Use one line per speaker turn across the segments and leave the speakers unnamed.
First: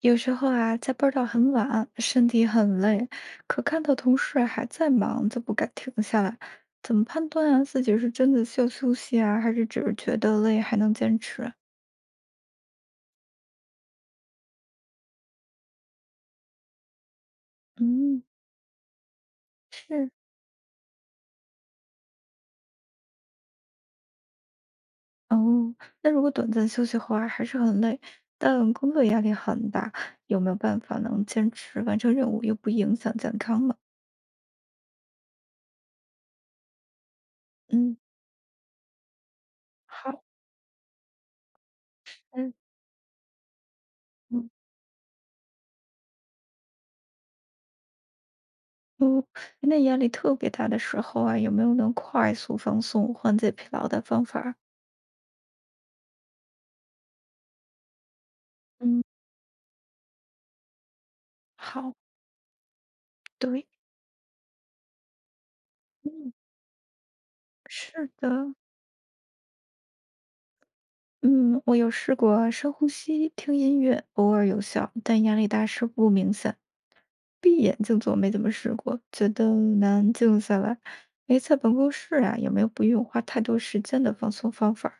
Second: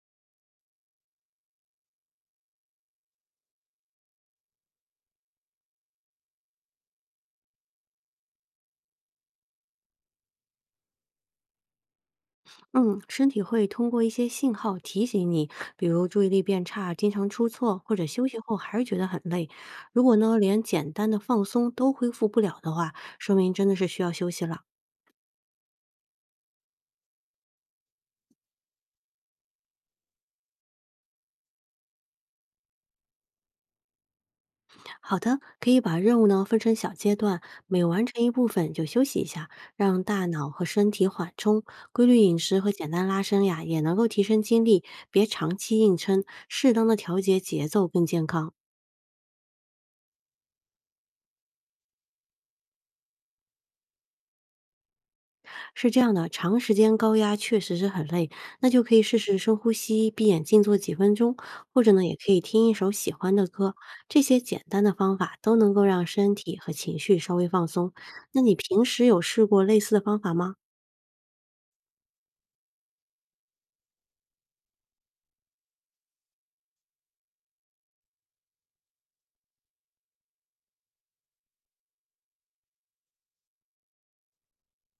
有时候啊，加班儿到很晚，身体很累，可看到同事还在忙，就不敢停下来。怎么判断啊，自己是真的需要休息啊，还是只是觉得累还能坚持啊？
嗯，身体会通过一些信号提醒你，比如注意力变差、经常出错，或者
嗯，
休息后还是觉得很累。如
是。
果呢，连简单的放松都恢复不了的话，说明真的是需要休息了。
哦。那如果短暂休息后啊，还是很累，但工作压力很大，有没有办法能坚持完成任务又不影响健康吗？
好的，可以把任务呢分成小阶段，每
嗯，
完成一部分就休息一下，让
好，
大脑和身体缓冲。规律饮
嗯。
食和简单拉伸呀，也能够提升
嗯。
精力，别长期硬撑，适当的调节节奏更健康。
哦，那压力特别大的时候啊，有没有能快速放松、缓解疲劳的方法儿？
是这样的，长时间高压确实是很累，那就可以
嗯。
试试深呼吸，闭眼静坐几分钟，或者
好，
呢，也可以听一首喜欢的
对，
歌。这些简单的方法都能够让
嗯，
身体和情绪稍微放松。
是
那你
的，
平时有试过类似的方法吗？
嗯，我有试过深呼吸、听音乐，偶尔有效，但压力大时不明显。闭眼静坐没怎么试过，觉得难静下来。没在办公室啊，有没有不用花太多时间的放松方法儿？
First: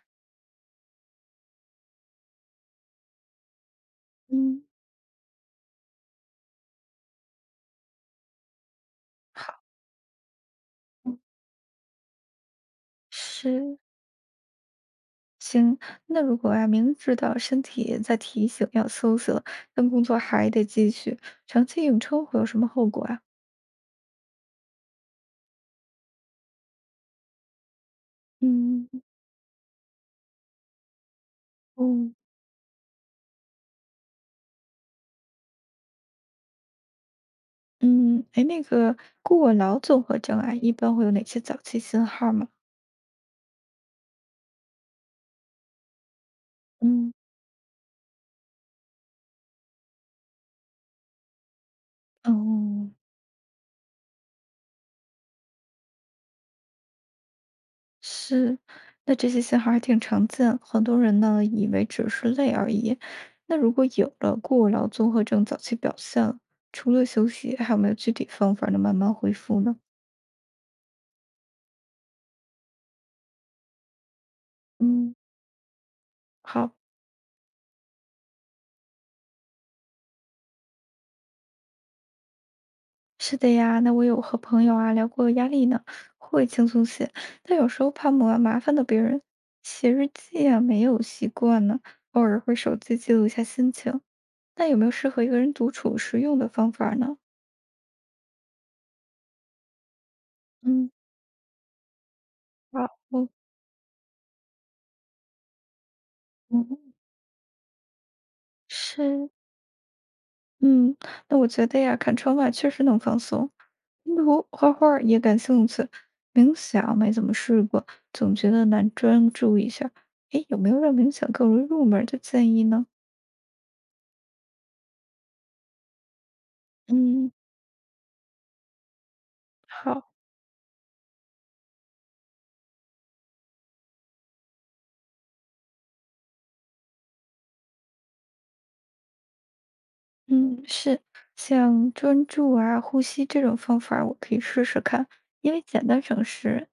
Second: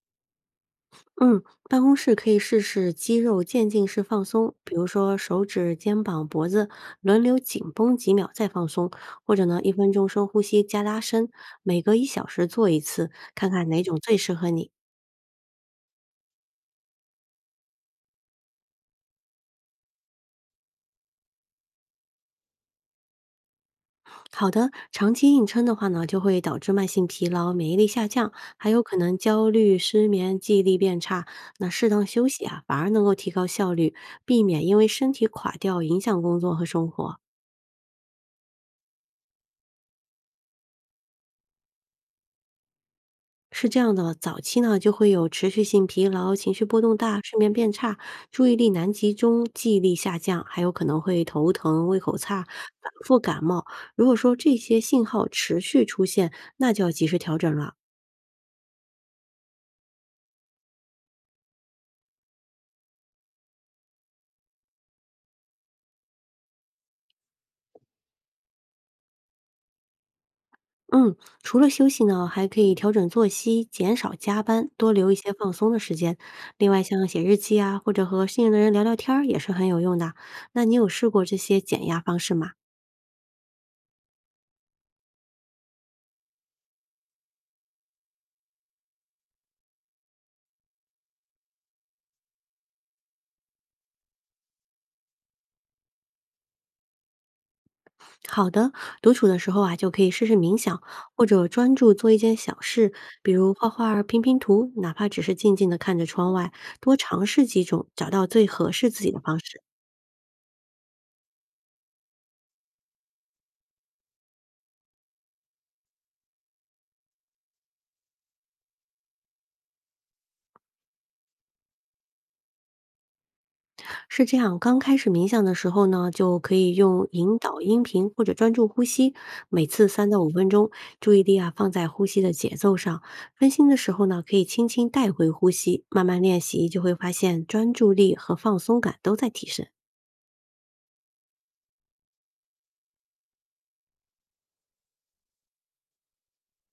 嗯，办公室可以试试肌肉渐进式放松，
嗯，
比如说手指、肩膀、脖子轮流紧绷几秒再放松，或者呢，
好，
1分钟深呼吸加拉伸，每隔1小时做一次，看看
是，
哪种最适合你。
行。那如果啊，明知道身体在提醒要休息了，但工作还得继续，长期硬撑会有什么后果啊？
好的，长期硬撑的话呢，就会导致慢性疲劳、免疫力下降，还有
嗯。
可能焦虑、失眠、记忆力变差。那适当
嗯。
休息啊，反而能够提高效率，避免因为身体垮掉影响工作和生活。
嗯，哎，那个过劳综合症啊，一般会有哪些早期信号吗？
是这样的，早期呢就会有持续性疲劳、情绪波动
嗯，
大、睡眠变差、注意力难集中、记忆力下降，还有可能会头疼、胃口差、
哦，
反复感冒。如果说这些信号持续出现，那就要及时调整了。
是，那这些信号还挺常见，很多人呢以为只是累而已。那如果有了过劳综合症早期表现，除了休息，还有没有具体方法能慢慢恢复呢？
嗯，除了休息呢，还可以调整作息，减少加班，多留一
嗯，
些放松的时间。另
好。
外，像写日记啊，或者和信任的人聊聊天儿，也是很有用的。那你有试过这些减压方式吗？
是的呀，那我有和朋友啊聊过压力呢，会轻松些，但有时候怕麻麻烦到别人。写日记啊，没有习惯呢，偶尔会手机记录一下心情。那有没有适合一个人独处时用的方法呢？
好的，独处的时候啊，就可以试试冥想，
嗯，
或者专注做一件小
啊，
事，
我。
比如画画、拼拼图，哪怕只是静静的看着窗外，
嗯。
多尝试几种，找到最合适自己的
是，
方式。
嗯，那我觉得呀，看窗外确实能放松，拼图、画画儿也感兴趣，冥想没怎么试过，总觉得难专注一下。诶，有没有让冥想更容易入门儿的建议呢？
是这样，刚开始冥想的时候呢，就可以用
嗯。
引导音频或者专注呼吸，每次三
好，
到五分钟，注意力啊放在呼吸的节奏上。分心的时候呢，可以轻轻带回呼吸，慢慢练习就会发现专注力和放松感都在提升。
嗯，是，像专注啊、呼吸这种方法儿我可以试试看，因为简单省事。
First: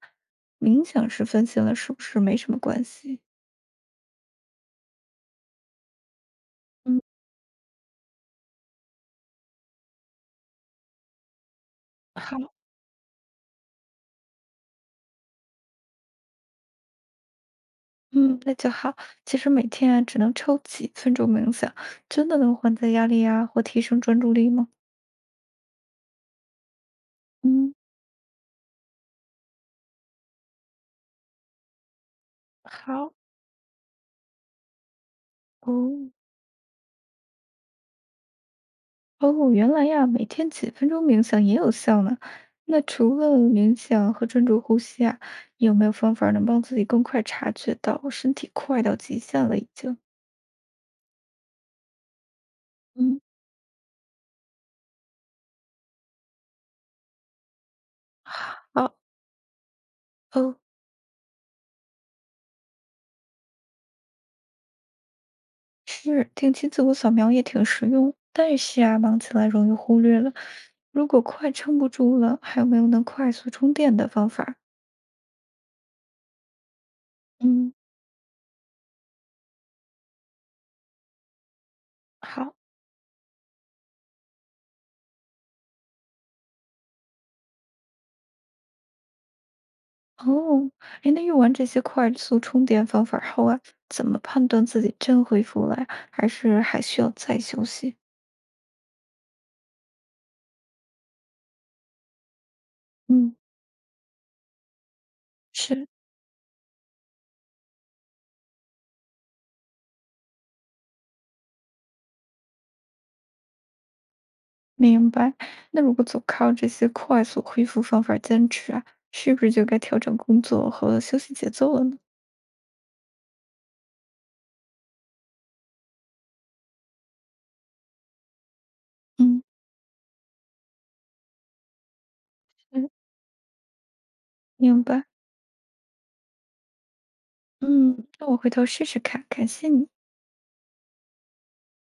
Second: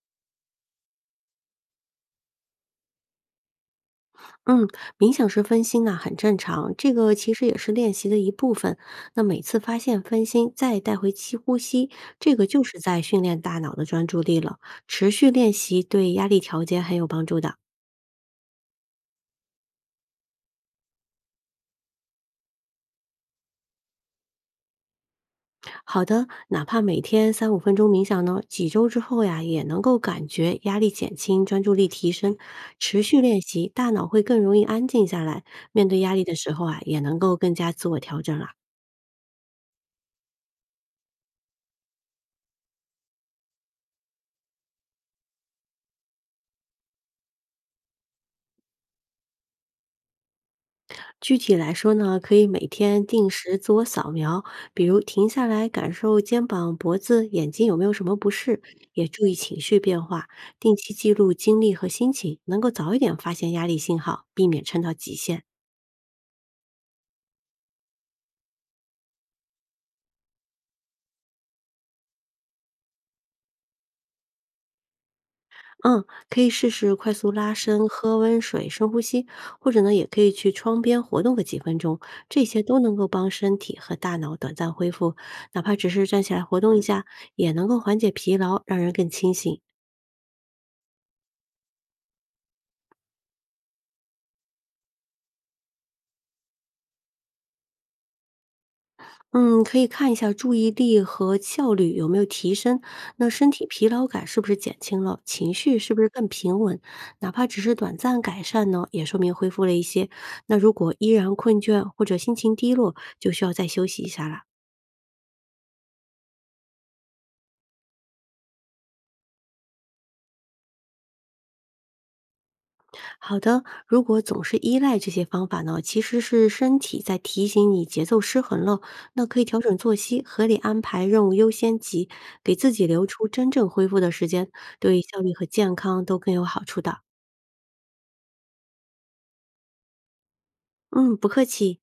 冥想时分心了，是不是没什么关系？
嗯，冥想时分心啊很正常，这
嗯，
个其实也是练习的一部分。那每次发现分心，再带回吸呼吸，这
好，
个就是在训练大脑的专注力了。持续练习对压力调节很有帮助的。
嗯，那就好。其实每天啊，只能抽几分钟冥想，真的能缓解压力啊，或提升专注力吗？
好的，哪怕每天三五
嗯，
分钟冥想呢，几周之后呀，也能够感觉压力减轻、专注力提升。持
好，
续练习，大脑会更容易安静下来，面对
哦。
压力的时候啊，也能够更加自我调整啦。
哦，原来呀，每天几分钟冥想也有效呢。那除了冥想和专注呼吸啊，有没有方法能帮自己更快察觉到身体快到极限了已经？
具体来说呢，可以每天
嗯，
定时自我扫描，比如停下来感受肩膀、脖子、眼睛有没有什么不适，
好，
也注意情绪变化，
哦，
定期记录精力和心情，能够早一点发现压力信号，避免撑到极限。
是，定期自我扫描也挺实用，但是啊，忙起来容易忽略了。如果快撑不住了，还有没有能快速充电的方法？
嗯，可以试试快速拉
嗯。
伸、喝温水、深呼吸，或者呢，也可以去窗边活动个几分钟，这
好。
些都能够帮身体和大脑短暂恢复。哪怕只是站起来活动一下，也能够缓解疲劳，让人更清醒。
哦，哎，那用完这些快速充电方法后啊，怎么判断自己真恢复了呀，还是还需要再休息？
嗯，可以看一下注意力和效率有没有提升，那
嗯，
身体疲劳感是不是减轻了，情绪
是，
是不是更平稳？哪怕只是短暂改善呢，也说明恢复了一些。那如果依然困倦或者心情低落，就需要再休息一下啦。
明白。那如果总靠这些快速恢复方法坚持啊，是不是就该调整工作和休息节奏了呢？
好的，如果总是依赖这些方法呢，其实是身体在提醒你节奏失衡了。那可
嗯，
以调整作息，合理安排任务优先级，给自己
嗯，
留出真正恢复的时间，
明
对
白。
效率和健康都更有好处的。
嗯，那我回头试试看，感谢你。
嗯，不客气。